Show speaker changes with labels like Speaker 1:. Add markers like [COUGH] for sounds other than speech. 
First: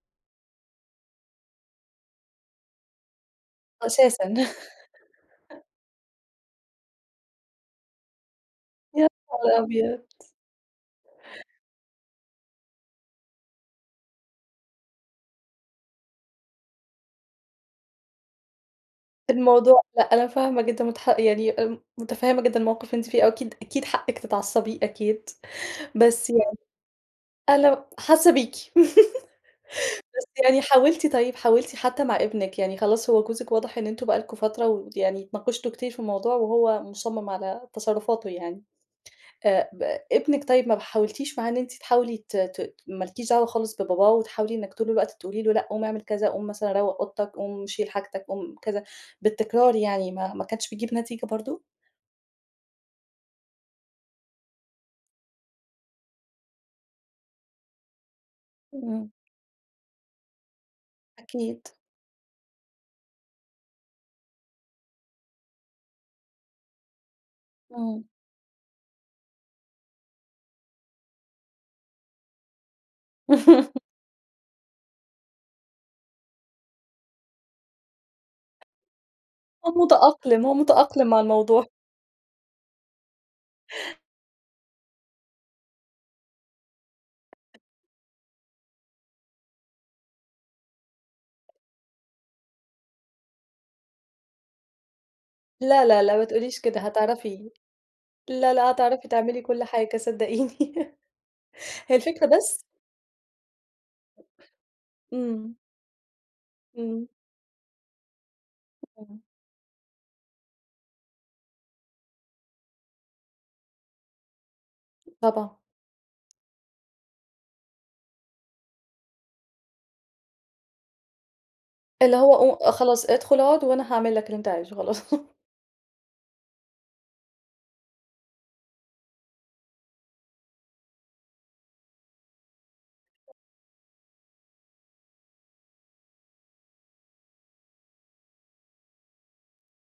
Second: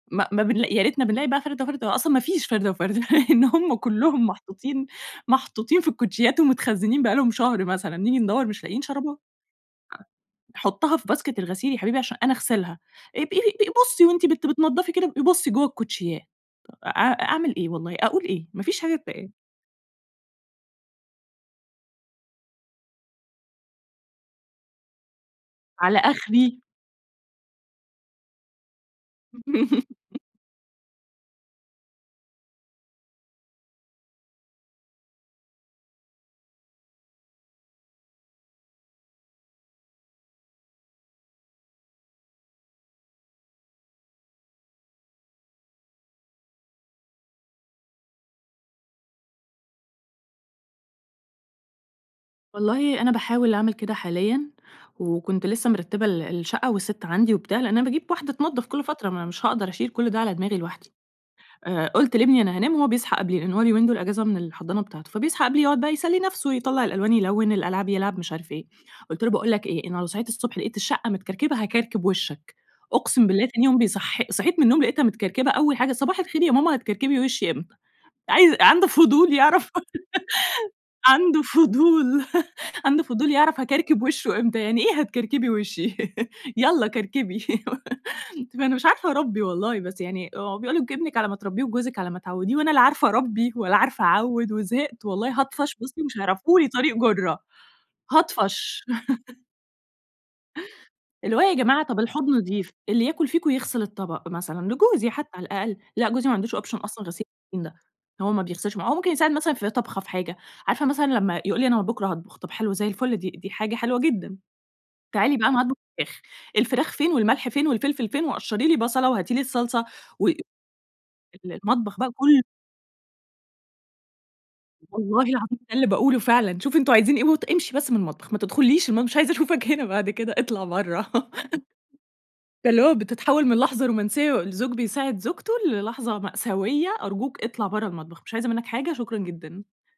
Speaker 1: ما ما بنلاقي يا ريتنا بنلاقي بقى فردة وفردة، هو أصلًا ما فيش فردة وفردة [LAUGHS] لإن هم كلهم
Speaker 2: أساسًا.
Speaker 1: محطوطين
Speaker 2: [LAUGHS]
Speaker 1: محطوطين في الكوتشيات ومتخزنين بقى لهم شهر مثلًا، نيجي ندوّر مش لاقيين
Speaker 2: يا
Speaker 1: شرابات،
Speaker 2: نهار أبيض!
Speaker 1: حُطَّها في باسكت الغسيل يا حبيبي عشان أنا أغسلها، ابقي ب بُصّي وأنتِ بت بتنضفي كده ابقي بُصّي جوّه الكوتشيات، أ أعمل إيه والله، أقول إيه! ما فيش حاجة تتقال.
Speaker 2: الموضوع لأ أنا فاهمة جدًا متح يعني متفهّمة جدًا الموقف اللي أنتِ فيه وأكيد، أكيد حقِّك تتعصَّبي أكيد،
Speaker 1: على
Speaker 2: بس يعني
Speaker 1: أخري.
Speaker 2: أنا حاسة بيكِ، [LAUGHS] بس يعني حاولتِ طيب حاولتِ حتى مع ابنِك يعني خلاص هو جوزِك واضح إن أنتم بقى لكم فترة ويعني اتناقشتوا كتير في الموضوع وهو مصمّم على تصرفاتُه يعني، آآ، ب ابنِك طيب ما حاولتيش معاه إن أنتِ تحاولي ت ت ما لكيش دعوى خالص بباباه وتحاولي إنِّك طول الوقت تقولي له لأ، قوم اعمل كذا، قوم مثلًا روّق أوضتك، قوم شيل حاجتك، قوم كذا، بالتكرار يعني ما ما كانتش بتجيب نتيجة برضه؟
Speaker 1: والله أنا باحاول أعمل كده حاليًا، وكنت لسّه مِرتِّبة ال الشقة والست عندي وبتاع، لأن أنا باجيب واحدة تنضّف كل فترة،
Speaker 2: إمم.
Speaker 1: ما أنا مش هاقدر أشيل كل ده على دماغي لوحدي،
Speaker 2: أكيد
Speaker 1: آآ، قلت لابني أنا هانام هو بيصحى قبلي لأن هو اليومين دول أجازة من الحضانة بتاعته، فبيصحى قبلي يقعد بقى يسلّي نفسه يطلَّع الألوان يلوِّن، الألعاب
Speaker 2: إمم.
Speaker 1: يلعب مش عارف إيه، قلت له باقول لك إيه أنا لو صحيت الصبح لقيت الشقة متكركبة هاكركب وشَّك، أقسم بالله تاني يوم
Speaker 2: [LAUGHS]
Speaker 1: بيصح صحيت من النوم لقيتها متكركبة أول حاجة صباح الخير يا ماما هتكركبي وشِّي إمتى؟ عايز عنده فضول يعرف
Speaker 2: هو متأقلم، هو
Speaker 1: [LAUGHS]
Speaker 2: متأقلم مع
Speaker 1: عنده
Speaker 2: الموضوع.
Speaker 1: فضول عنده فضول يعرف هاكركب وشُّه إمتى، يعني إيه هتكركبي وشِّي، يالّا كركبي، [LAUGHS] فأنا مش عارفة أربّي والله، بس يعني بيقولوا ابنِك على ما تربّيه وجوزِك على ما تعوّديه وأنا لا عارفة أربي ولا عارفة أعوِّد وزهقت، والله هاطفش
Speaker 2: لا،
Speaker 1: بُصّي
Speaker 2: لا، لا
Speaker 1: مش
Speaker 2: ما تقوليش
Speaker 1: هيعرفوا لي
Speaker 2: كده
Speaker 1: طريق جُرّة،
Speaker 2: هتعرفي، لا، لا
Speaker 1: هاطفش.
Speaker 2: هتعرفي تعملي
Speaker 1: [LAUGHS]
Speaker 2: كل حاجة صدقيني، [LAUGHS]
Speaker 1: اللي هو يا جماعة
Speaker 2: هي
Speaker 1: طَب
Speaker 2: الفكرة
Speaker 1: الحوض
Speaker 2: بس
Speaker 1: نضيف، اللي ياكل فيكم يغسِل الطبق مثلًا لجوزي حتى على
Speaker 2: إمم.
Speaker 1: الأقل، لأ جوزي ما عندوش option أصلًا
Speaker 2: إمم.
Speaker 1: غسيل المواعين ده، هو ما بيغسلش معا هو ممكن
Speaker 2: [UNINTELLIGIBLE]
Speaker 1: يساعد مثلًا في طبخة في حاجة، عارفة مثلًا لما يقول لي أنا بُكرة هاطبخ، طَب حلو زي الفل دي دي حاجة حلوة جدًا، تعالي بقى
Speaker 2: طبعًا.
Speaker 1: أنا هاطبخ فراخ، الفراخ فين والملح فين والفلفل فين وقشّري لي بصلة، وهاتي لي الصلصة و ال المطبخ بقى
Speaker 2: اللي
Speaker 1: كل
Speaker 2: هو ق خلاص ادخل أقعد وأنا هاعمل لك اللي أنت عايزُه خلاص.
Speaker 1: والله
Speaker 2: [LAUGHS]
Speaker 1: العظيم ده اللي باقوله فعلًا، شوفوا أنتم عايزين إيه ت وامشي بس من المطبخ ما تدخلّيش مش عايزة أشوفك هنا بعد كده اطلع برّه، [LAUGHS] فاللي هو بتتحوّل من لحظة رومانسية، الزوج بيساعد زوجته للحظة مأساوية أرجوك اطلع برّه المطبخ، مش عايزة منك حاجة شكرًا جدًا.